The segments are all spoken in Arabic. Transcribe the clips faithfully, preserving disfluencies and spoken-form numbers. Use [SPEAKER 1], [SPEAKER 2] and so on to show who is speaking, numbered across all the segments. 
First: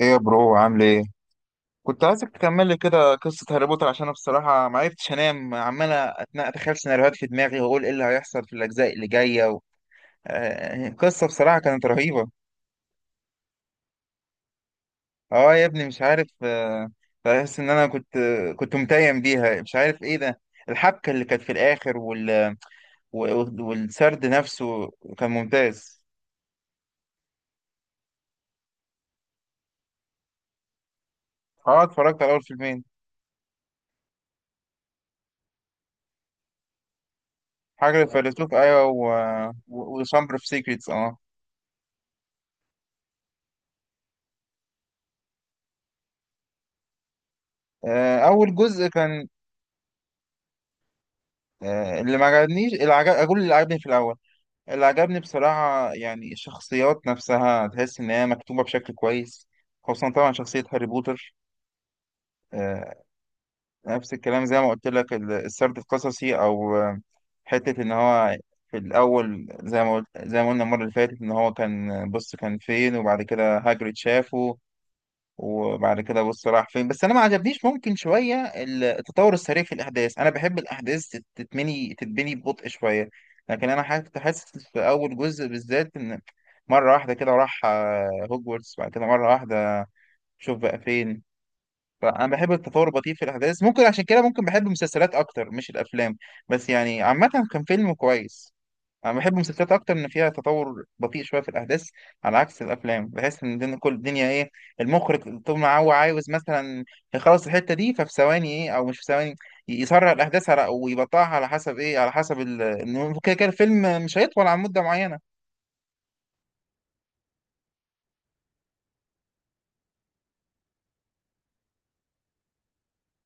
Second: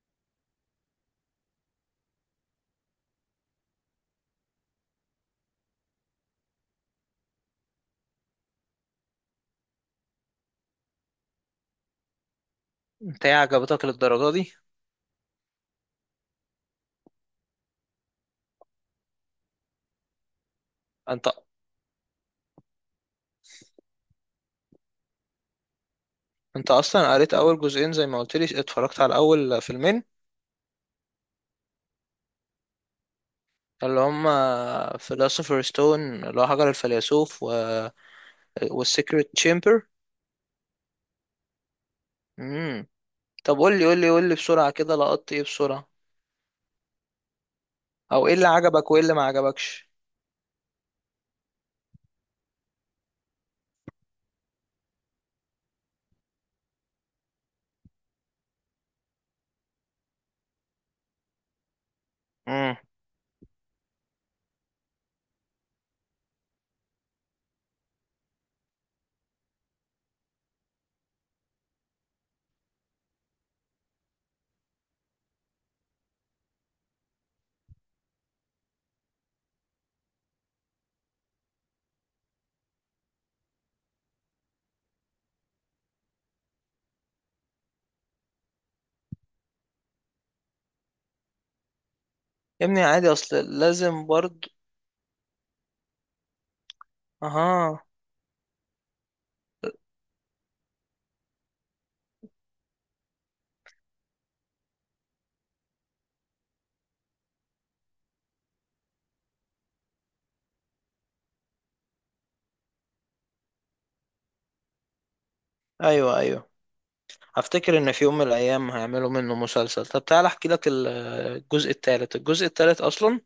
[SPEAKER 1] ايه يا برو عامل ايه؟ كنت عايزك تكمل لي كده قصة هاري بوتر عشان انا بصراحة ما عرفتش انام، عمال أتنا- اتخيل سيناريوهات في دماغي واقول ايه اللي هيحصل في الاجزاء اللي جاية و... آه، قصة بصراحة كانت رهيبة.
[SPEAKER 2] انت ايه عجبتك للدرجة دي؟
[SPEAKER 1] اه يا ابني مش عارف، آه، بحس ان انا كنت كنت متيم بيها، مش عارف ايه ده. الحبكة اللي
[SPEAKER 2] انت
[SPEAKER 1] كانت في الاخر وال... و- والسرد نفسه كان ممتاز.
[SPEAKER 2] انت اصلا قريت اول جزئين زي ما قلت لي، اتفرجت على اول فيلمين
[SPEAKER 1] اه اتفرجت على اول فيلمين.
[SPEAKER 2] اللي هما فيلوسوفر ستون اللي هو حجر الفيلسوف و...
[SPEAKER 1] حاجة الفيلسوف ايوه و...
[SPEAKER 2] والسيكريت تشامبر.
[SPEAKER 1] و... وشامبر اوف سيكريتس اه.
[SPEAKER 2] امم طب قول لي، قول لي، قول لي بسرعة كده، لقطت ايه بسرعة؟
[SPEAKER 1] آه،
[SPEAKER 2] او ايه اللي
[SPEAKER 1] اول جزء
[SPEAKER 2] عجبك وايه اللي ما
[SPEAKER 1] كان،
[SPEAKER 2] عجبكش؟
[SPEAKER 1] آه، اللي ما عجبنيش، اللي عجب... اقول اللي عجبني في الاول. اللي عجبني بصراحه يعني الشخصيات نفسها، تحس ان هي مكتوبه بشكل كويس، خصوصا طبعا شخصيه هاري بوتر.
[SPEAKER 2] امم
[SPEAKER 1] آه، نفس الكلام زي ما قلت لك، ال- السرد القصصي او آه، حته ان هو في الاول زي ما قلت... زي ما قلنا المره اللي فاتت، ان هو كان بص كان فين وبعد كده هاجريد شافه وبعد كده بص راح فين. بس انا ما عجبنيش ممكن شويه ال- التطور السريع في الاحداث، انا بحب الاحداث تت- تتبني تتبني ببطء شويه. لكن انا حاسس، كنت حاسس في اول جزء بالذات ان مره واحده كده راح آه، هوجورتس، بعد كده مره واحده شوف بقى فين. فانا بحب
[SPEAKER 2] يا ابني
[SPEAKER 1] التطور
[SPEAKER 2] عادي،
[SPEAKER 1] البطيء في
[SPEAKER 2] اصل
[SPEAKER 1] الاحداث، ممكن عشان
[SPEAKER 2] لازم
[SPEAKER 1] كده ممكن
[SPEAKER 2] برضه.
[SPEAKER 1] بحب المسلسلات اكتر مش الافلام. بس يعني عامه كان
[SPEAKER 2] اها.
[SPEAKER 1] فيلم كويس. انا بحب المسلسلات اكتر ان فيها تطور بطيء شويه في الاحداث، على عكس الافلام. بحس ان الدنيا، كل الدنيا ايه، المخرج طول ما هو عاوز مثلا يخلص الحته دي ففي ثواني ايه او مش في ثواني، ي- يسرع الاحداث على او يبطئها، على حسب ايه، على حسب ال- إنه كده كده الفيلم مش هيطول عن مده معينه.
[SPEAKER 2] ايوه، ايوه، افتكر ان في يوم من الايام هيعملوا منه مسلسل. طب تعالى احكي لك ال- الجزء الثالث. الجزء الثالث اصلا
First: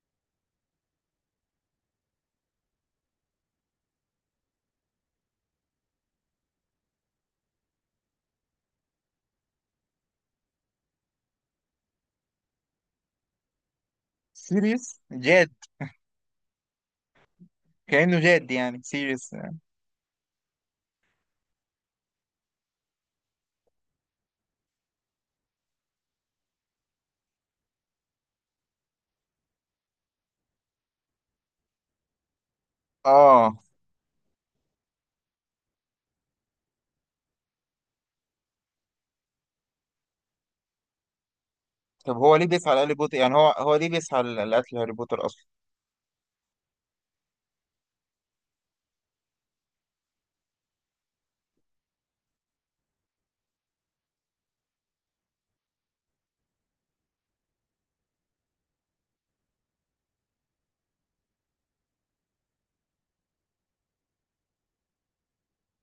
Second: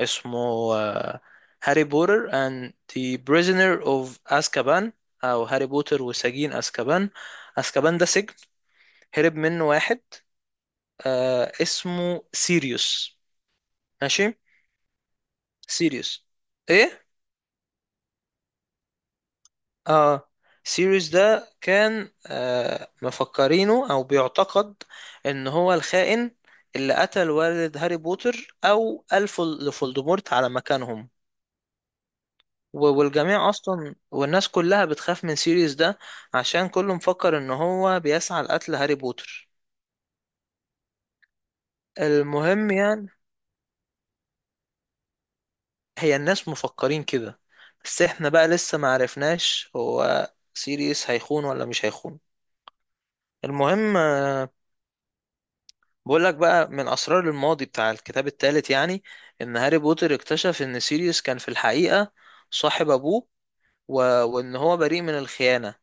[SPEAKER 2] اسمه آه، هاري بوتر and the prisoner of azkaban، او هاري بوتر وسجين azkaban. azkaban ده سجن هرب منه واحد، آه اسمه سيريوس، ماشي.
[SPEAKER 1] سيريس جاد،
[SPEAKER 2] سيريوس. ايه.
[SPEAKER 1] كانه جاد يعني سيريس.
[SPEAKER 2] اه. سيريوس ده كان آه مفكرينه او بيعتقد ان هو الخائن اللي قتل والد هاري بوتر او الف لفولدمورت على مكانهم. و- والجميع
[SPEAKER 1] اه
[SPEAKER 2] اصلا، والناس كلها بتخاف من سيريس ده عشان كله مفكر ان هو بيسعى لقتل هاري بوتر.
[SPEAKER 1] طب هو ليه
[SPEAKER 2] المهم
[SPEAKER 1] بيسعى لهاري
[SPEAKER 2] يعني.
[SPEAKER 1] بوتر؟ يعني هو هو ليه بيسعى ل- لقتل هاري بوتر اصلا؟
[SPEAKER 2] هي الناس مفكرين كده، بس احنا بقى لسه ما عرفناش هو سيريس هيخون ولا مش هيخون. المهم، آه، بقول لك بقى من اسرار الماضي بتاع الكتاب الثالث، يعني ان هاري بوتر اكتشف ان سيريس كان في الحقيقة صاحب ابوه، و... وان هو بريء من الخيانة.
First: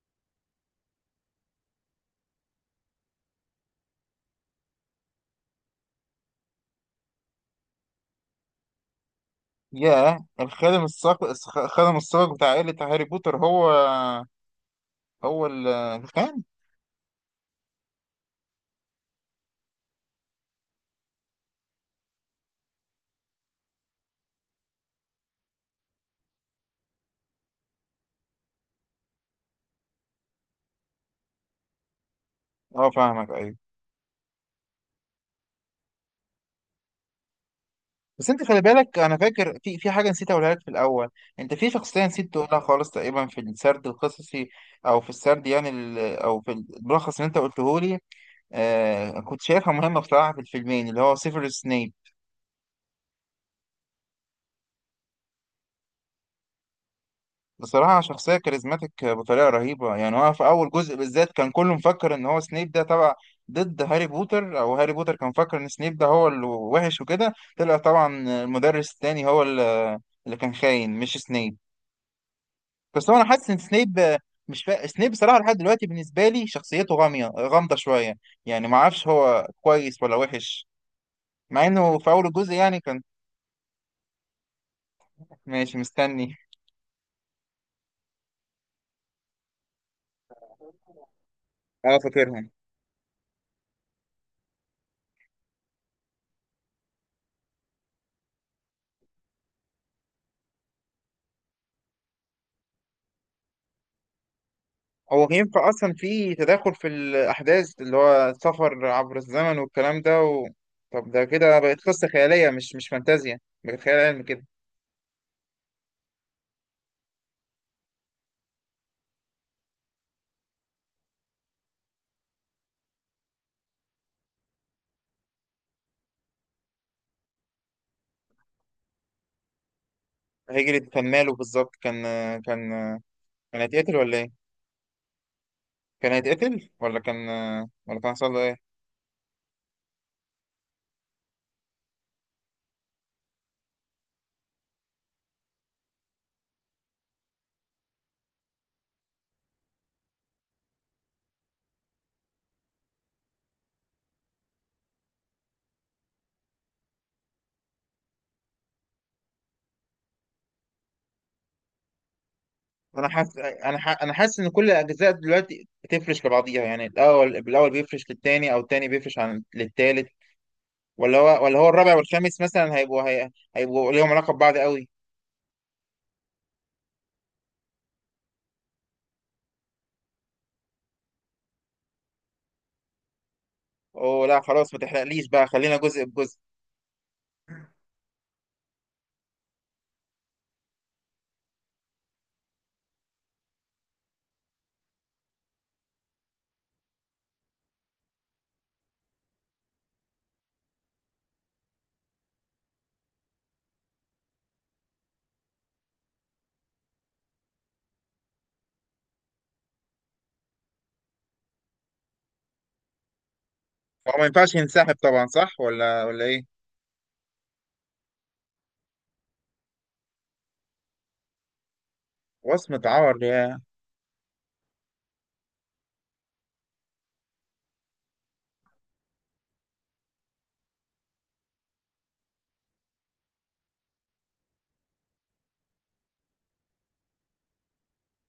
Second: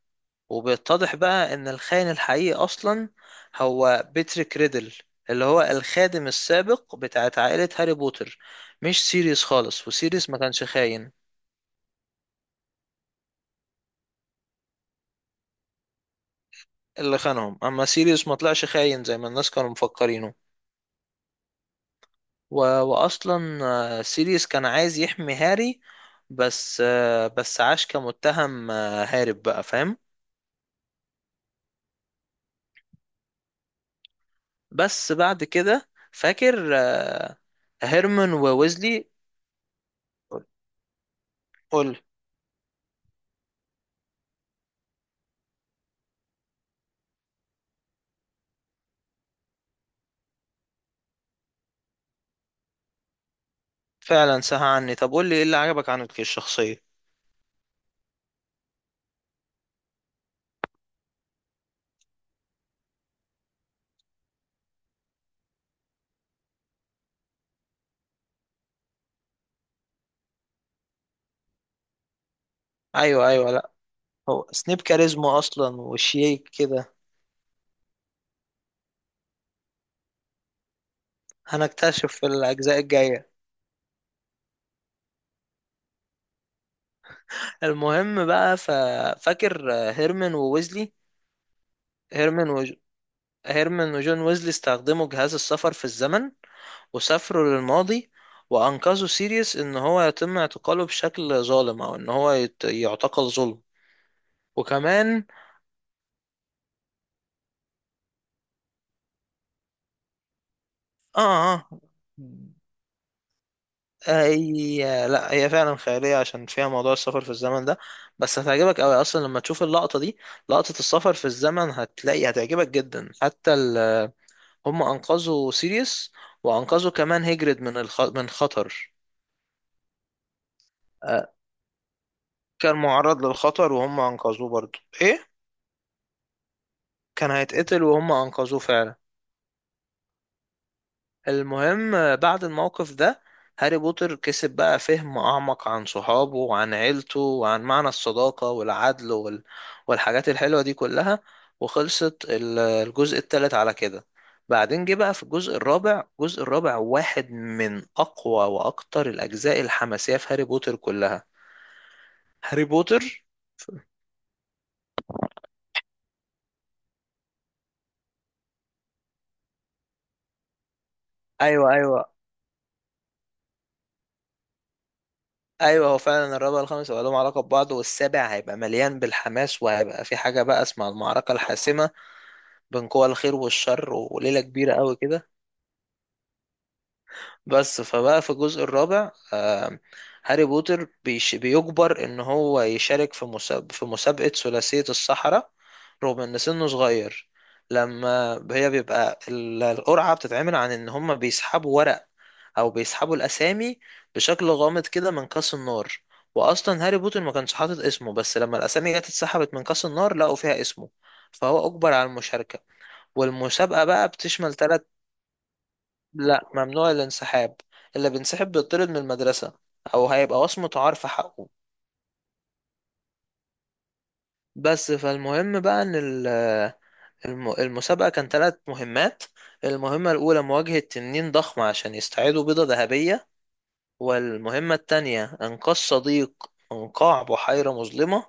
[SPEAKER 2] وبيتضح بقى ان الخاين الحقيقي اصلا هو بيتريك ريدل اللي هو الخادم السابق بتاعت عائلة هاري بوتر، مش سيريوس خالص،
[SPEAKER 1] ياه،
[SPEAKER 2] وسيريوس ما كانش
[SPEAKER 1] الخادم
[SPEAKER 2] خاين.
[SPEAKER 1] الصاق، الخ- الخادم الصاق بتاع عائله هاري بوتر هو هو ال- الخان؟
[SPEAKER 2] اللي خانهم، اما سيريوس ما طلعش خاين زي ما الناس كانوا مفكرينه. و... واصلا آه، سيريوس كان عايز يحمي هاري، بس آه، بس عاش كمتهم، آه، هارب بقى، فاهم.
[SPEAKER 1] اه فاهمك ايوه.
[SPEAKER 2] بس بعد كده فاكر آه،
[SPEAKER 1] بس
[SPEAKER 2] هيرمان
[SPEAKER 1] انت خلي بالك،
[SPEAKER 2] وويزلي.
[SPEAKER 1] انا فاكر في في حاجه نسيت اقولها لك في الاول. انت في
[SPEAKER 2] قول.
[SPEAKER 1] شخصيه نسيت تقولها خالص تقريبا في السرد القصصي او في السرد، يعني ال- او في الملخص اللي انت قلته لي. آه كنت شايفها مهمه بصراحه في الفيلمين، اللي هو سيفيروس سنيب.
[SPEAKER 2] فعلا سهى عني، طب قول لي ايه اللي عجبك عنه الشخصية.
[SPEAKER 1] بصراحه شخصيه كاريزماتيك بطريقه رهيبه. يعني هو في اول جزء بالذات كان كله مفكر ان هو سنيب ده تبع، ضد هاري بوتر، او هاري بوتر كان مفكر ان سنيب ده هو اللي وحش وكده. طلع طبعا المدرس التاني هو اللي اللي كان خاين، مش سنيب. بس هو انا
[SPEAKER 2] ايوه،
[SPEAKER 1] حاسس
[SPEAKER 2] ايوه،
[SPEAKER 1] ان
[SPEAKER 2] لا،
[SPEAKER 1] سنيب آه،
[SPEAKER 2] هو
[SPEAKER 1] مش
[SPEAKER 2] سنيب
[SPEAKER 1] فا... سنيب
[SPEAKER 2] كاريزما
[SPEAKER 1] صراحه لحد
[SPEAKER 2] اصلا
[SPEAKER 1] دلوقتي بالنسبه لي
[SPEAKER 2] وشيك كده.
[SPEAKER 1] شخصيته غاميه غامضه شويه، يعني ما اعرفش هو كويس ولا وحش. مع انه في
[SPEAKER 2] هنكتشف
[SPEAKER 1] اول
[SPEAKER 2] في
[SPEAKER 1] الجزء يعني
[SPEAKER 2] الاجزاء
[SPEAKER 1] كان
[SPEAKER 2] الجاية.
[SPEAKER 1] ماشي، مستني.
[SPEAKER 2] المهم بقى، ف... فاكر هيرمان وويزلي.
[SPEAKER 1] اه فاكرهم.
[SPEAKER 2] هيرمان وج... هيرمان وجون ويزلي استخدموا جهاز السفر في الزمن وسافروا للماضي، وأنقذوا سيريوس إن هو يتم اعتقاله بشكل ظالم، أو إن هو يت- يعتقل ظلم. وكمان
[SPEAKER 1] هو ينفع اصلا في تداخل في الاحداث اللي هو سفر عبر الزمن والكلام ده و...؟ طب ده
[SPEAKER 2] آه
[SPEAKER 1] كده
[SPEAKER 2] آه
[SPEAKER 1] بقت قصه خياليه، مش مش فانتازيا، بقت خيال علمي كده.
[SPEAKER 2] هي، لا، هي فعلا خيالية عشان فيها موضوع السفر في الزمن ده. بس هتعجبك أوي أصلا لما تشوف اللقطة دي. لقطة السفر في الزمن هتلاقي هتعجبك جدا حتى ال... هم أنقذوا سيريس، وأنقذوا كمان هيجرد من الخ... من خطر.
[SPEAKER 1] هيجري كان
[SPEAKER 2] آه،
[SPEAKER 1] ماله بالظبط؟ كان كان
[SPEAKER 2] كان معرض
[SPEAKER 1] كان
[SPEAKER 2] للخطر
[SPEAKER 1] هيتقتل
[SPEAKER 2] وهم
[SPEAKER 1] ولا ايه؟
[SPEAKER 2] أنقذوه، برضه إيه،
[SPEAKER 1] كان هيتقتل ولا كان،
[SPEAKER 2] كان هيتقتل
[SPEAKER 1] ولا كان
[SPEAKER 2] وهم
[SPEAKER 1] حصل له
[SPEAKER 2] أنقذوه
[SPEAKER 1] ايه؟
[SPEAKER 2] فعلا. المهم، آه، بعد الموقف ده هاري بوتر كسب بقى فهم أعمق عن صحابه وعن عيلته وعن معنى الصداقة والعدل وال... والحاجات الحلوة دي كلها. وخلصت ال- الجزء التالت على كده. بعدين جه بقى في الجزء الرابع. الجزء الرابع واحد من أقوى وأكتر الأجزاء الحماسية في هاري بوتر كلها. هاري بوتر.
[SPEAKER 1] انا حاسس انا ح... انا حاسس ان كل الاجزاء دلوقتي بتفرش لبعضيها، يعني الاول بالاول بيفرش للتاني، او التاني بيفرش عن للتالت. ولا هو ولا هو
[SPEAKER 2] ايوه،
[SPEAKER 1] الرابع
[SPEAKER 2] ايوه،
[SPEAKER 1] والخامس مثلا هيبقوا هي... هيبقوا ليهم علاقه ببعض قوي؟
[SPEAKER 2] ايوه، هو فعلا الرابع والخامس هيبقى لهم علاقه ببعض، والسابع هيبقى مليان بالحماس، وهيبقى في حاجه بقى اسمها المعركه الحاسمه بين قوى الخير والشر،
[SPEAKER 1] اوه
[SPEAKER 2] وليلة
[SPEAKER 1] لا خلاص،
[SPEAKER 2] كبيرة
[SPEAKER 1] ما
[SPEAKER 2] قوي
[SPEAKER 1] تحرقليش
[SPEAKER 2] كده.
[SPEAKER 1] بقى، خلينا جزء بجزء.
[SPEAKER 2] بس فبقى في الجزء الرابع، آه، هاري بوتر بيش بيجبر ان هو يشارك في مساب في مسابقة ثلاثية السحرة رغم ان سنه صغير. لما هي بيبقى ال- القرعة بتتعمل، عن ان هم بيسحبوا ورق او بيسحبوا الاسامي بشكل غامض كده من كاس النار. واصلا هاري بوتر ما كانش حاطط اسمه، بس لما الاسامي جت اتسحبت من كاس النار لقوا فيها اسمه، فهو اجبر على المشاركة. والمسابقة بقى
[SPEAKER 1] هو ما
[SPEAKER 2] بتشمل
[SPEAKER 1] ينفعش
[SPEAKER 2] ثلاث.
[SPEAKER 1] ينسحب طبعا، صح ولا ولا
[SPEAKER 2] لا،
[SPEAKER 1] ايه؟
[SPEAKER 2] ممنوع الانسحاب، اللي بينسحب بيطرد من المدرسة او هيبقى وصمة عار في حقه.
[SPEAKER 1] وصمة عار يا...
[SPEAKER 2] بس فالمهم بقى ان ال- الم- المسابقة كان ثلاث مهمات. المهمة الاولى مواجهة تنين ضخمة عشان يستعيدوا بيضة ذهبية. والمهمة التانية انقاذ صديق من قاع بحيرة مظلمة.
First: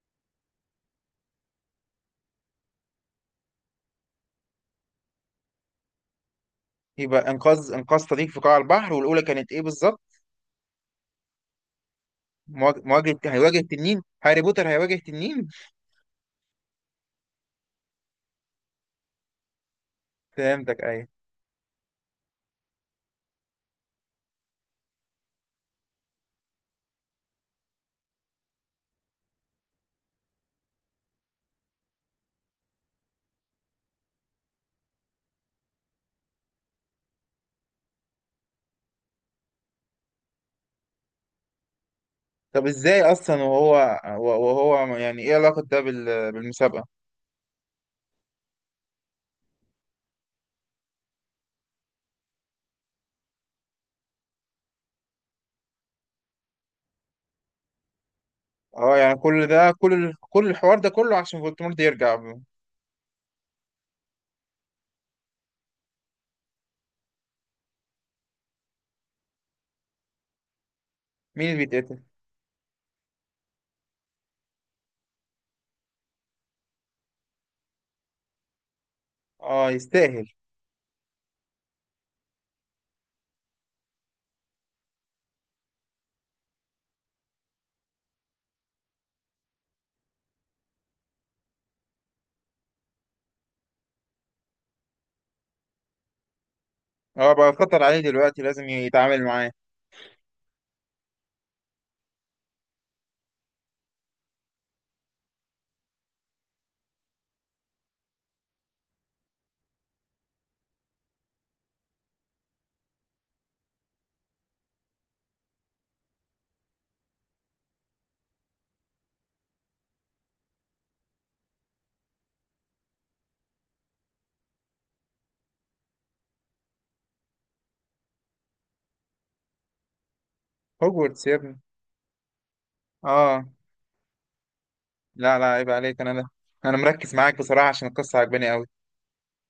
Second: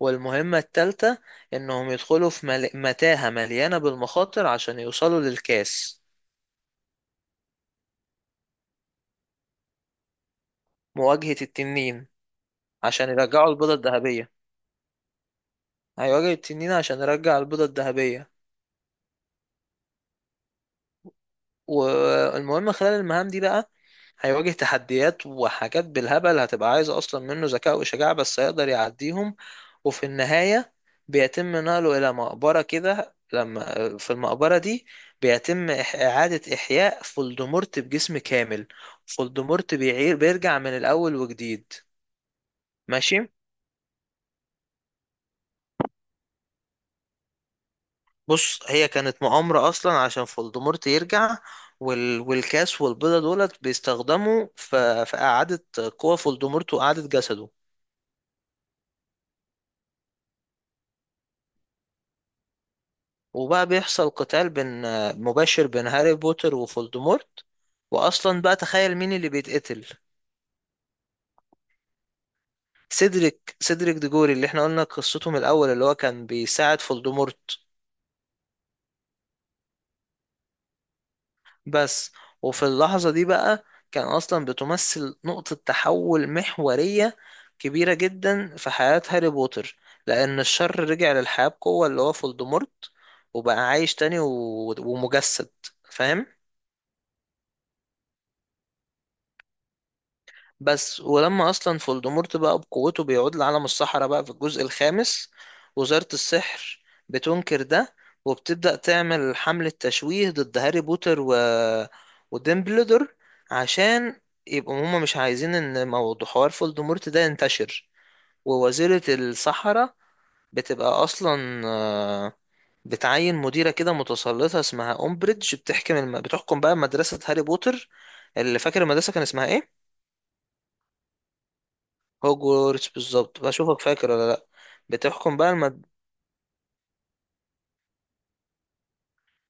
[SPEAKER 2] والمهمة التالتة انهم يدخلوا في مل... متاهة مليانة بالمخاطر عشان يوصلوا للكاس.
[SPEAKER 1] يبقى انقاذ انقاذ صديق في قاع البحر، والاولى كانت ايه بالظبط؟
[SPEAKER 2] مواجهة التنين
[SPEAKER 1] مواج-
[SPEAKER 2] عشان
[SPEAKER 1] مواجهه،
[SPEAKER 2] يرجعوا
[SPEAKER 1] هيواجه
[SPEAKER 2] البيضة
[SPEAKER 1] تنين،
[SPEAKER 2] الذهبية.
[SPEAKER 1] هاري بوتر هيواجه تنين.
[SPEAKER 2] هيواجه التنين عشان يرجع البيضة الذهبية.
[SPEAKER 1] فهمتك ايوه.
[SPEAKER 2] والمهم خلال المهام دي بقى هيواجه تحديات وحاجات بالهبل هتبقى عايزة أصلا منه ذكاء وشجاعة، بس هيقدر يعديهم. وفي النهاية بيتم نقله إلى مقبرة كده، لما في المقبرة دي بيتم إح- إعادة إحياء فولدمورت بجسم كامل. فولدمورت بيعير بيرجع من الأول وجديد.
[SPEAKER 1] طب ازاي
[SPEAKER 2] ماشي.
[SPEAKER 1] اصلا؟ وهو، وهو يعني ايه علاقة ده بال- بالمسابقة؟
[SPEAKER 2] بص، هي كانت مؤامرة أصلا عشان فولدمورت يرجع. وال... والكاس والبيضة دولت بيستخدموا في, في إعادة قوة فولدمورت وإعادة جسده.
[SPEAKER 1] اه يعني كل ده، كل ال- كل الحوار ده كله عشان فولتمورت يرجع؟
[SPEAKER 2] وبقى بيحصل قتال بين، مباشر بين هاري بوتر وفولدمورت. وأصلا بقى تخيل مين اللي بيتقتل.
[SPEAKER 1] مين اللي بيتقتل؟
[SPEAKER 2] سيدريك سيدريك ديجوري اللي احنا قلنا قصته من الأول، اللي هو كان بيساعد فولدمورت،
[SPEAKER 1] اه يستاهل.
[SPEAKER 2] بس. وفي اللحظة دي بقى كان أصلا بتمثل نقطة تحول محورية كبيرة جدا في حياة هاري بوتر، لأن الشر رجع للحياة بقوة اللي هو فولدمورت، وبقى عايش تاني و... ومجسد، فاهم؟
[SPEAKER 1] اه بقى خطر عليه دلوقتي، لازم يتعامل معاه.
[SPEAKER 2] بس ولما اصلا فولدمورت بقى بقوته بيعود لعالم السحرة، بقى في الجزء الخامس وزارة السحر بتنكر ده، وبتبدأ تعمل حملة تشويه ضد هاري بوتر و... وديمبلدور، عشان يبقوا هما مش عايزين ان موضوع حوار فولدمورت ده ينتشر. ووزيرة السحرة بتبقى اصلا آه، بتعين مديرة كده متسلطة اسمها أمبريدج، بتحكم الم... بتحكم بقى مدرسة هاري بوتر. اللي فاكر المدرسة كان اسمها ايه؟
[SPEAKER 1] هوجورتس يا ابني.
[SPEAKER 2] هوجورتس بالظبط،
[SPEAKER 1] اه.
[SPEAKER 2] بشوفك فاكر ولا لا. بتحكم
[SPEAKER 1] لا لا
[SPEAKER 2] بقى
[SPEAKER 1] عيب
[SPEAKER 2] لما
[SPEAKER 1] عليك، انا ده انا مركز معاك بصراحة عشان القصة عجباني قوي.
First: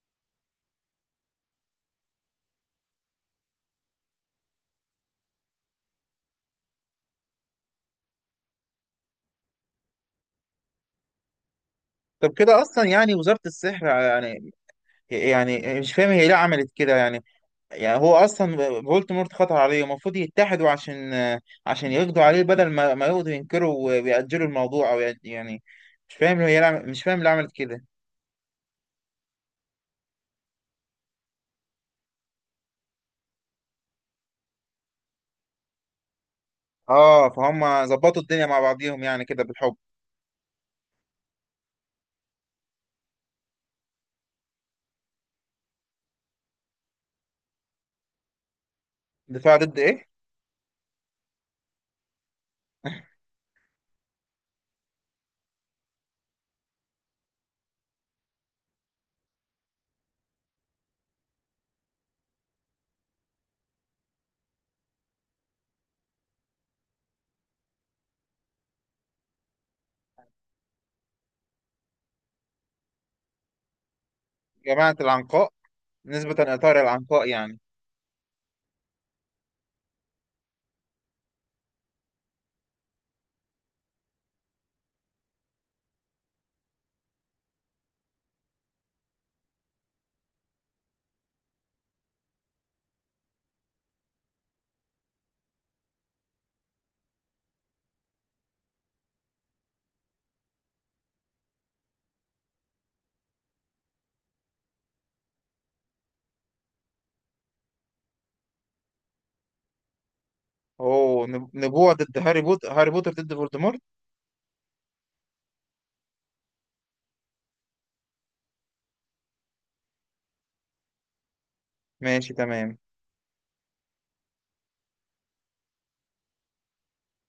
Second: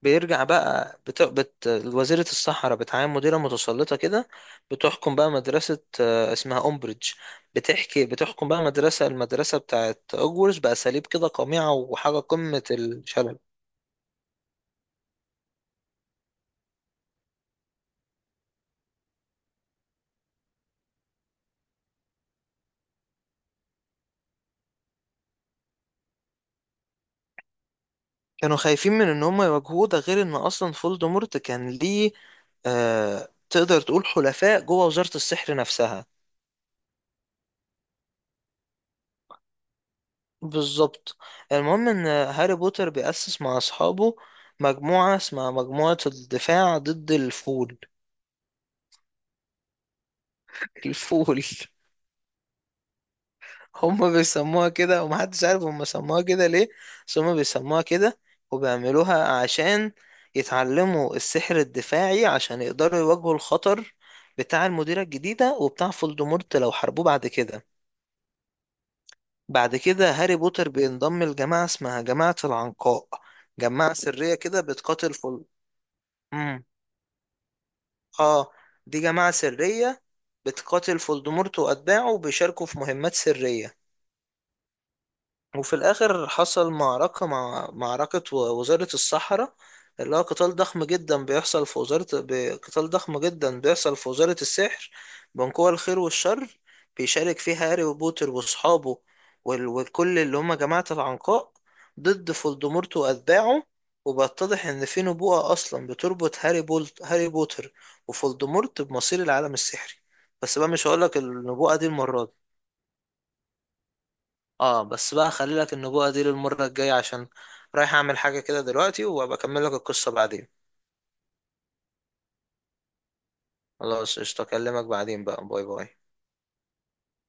[SPEAKER 2] بيرجع بقى بت... بت... وزيرة الصحراء بتعين مديرة متسلطة كده، بتحكم بقى مدرسة آه، اسمها أمبريدج. بتحكي بتحكم بقى مدرسة المدرسة بتاعت هوجورتس بأساليب كده قميعة وحاجة
[SPEAKER 1] طب كده
[SPEAKER 2] قمة
[SPEAKER 1] اصلا يعني
[SPEAKER 2] الشلل.
[SPEAKER 1] وزارة السحر يعني، يعني مش فاهم هي ليه عملت كده يعني، يعني هو اصلا فولتمورت خطر عليه، المفروض يتحدوا عشان عشان يقضوا عليه، بدل ما ما يقضوا ينكروا ويأجلوا الموضوع او يأج- يعني مش فاهم، هي لعم- مش فاهم اللي عملت كده.
[SPEAKER 2] كانوا خايفين من ان هم يواجهوه، ده غير ان اصلا فولدمورت كان ليه، آه... تقدر تقول حلفاء جوه وزارة السحر نفسها.
[SPEAKER 1] اه فهم ظبطوا الدنيا مع بعضيهم يعني كده بالحب.
[SPEAKER 2] بالظبط. المهم ان هاري بوتر بيأسس مع اصحابه مجموعة اسمها مجموعة الدفاع ضد الفول.
[SPEAKER 1] دفاع ضد ايه؟
[SPEAKER 2] الفول هم بيسموها كده ومحدش عارف هم سموها كده ليه، بس هم بيسموها كده. وبيعملوها عشان يتعلموا السحر الدفاعي عشان يقدروا يواجهوا الخطر بتاع المديرة الجديدة وبتاع فولدمورت لو حاربوه بعد كده. بعد كده هاري بوتر بينضم لجماعة اسمها جماعة العنقاء، جماعة سرية كده
[SPEAKER 1] جماعة
[SPEAKER 2] بتقاتل فول.
[SPEAKER 1] العنقاء، نسبة لإطار العنقاء يعني؟
[SPEAKER 2] اه. دي جماعة سرية بتقاتل فولدمورت وأتباعه، وبيشاركوا في مهمات سرية. وفي الآخر حصل معركة مع معركة و- وزارة الصحراء، اللي هو قتال ضخم جدا بيحصل في وزارة ب- قتال ضخم جدا بيحصل في وزارة السحر بين قوى الخير والشر، بيشارك فيها هاري وبوتر وأصحابه وال- وكل اللي هما جماعة العنقاء ضد فولدمورت وأتباعه. وبيتضح إن في نبوءة أصلا بتربط هاري بولت هاري بوتر وفولدمورت بمصير العالم السحري. بس بقى مش هقولك
[SPEAKER 1] اوه، نب-
[SPEAKER 2] النبوءة دي
[SPEAKER 1] نبوة ضد
[SPEAKER 2] المرة دي.
[SPEAKER 1] هاري بوتر، هاري بوتر ضد فولدمورت.
[SPEAKER 2] اه، بس بقى خلي لك النبوة دي للمرة الجاية عشان رايح اعمل حاجة كده دلوقتي، وابقى اكمل لك القصة بعدين.
[SPEAKER 1] ماشي تمام.
[SPEAKER 2] خلاص قشطة، اكلمك بعدين بقى، باي باي.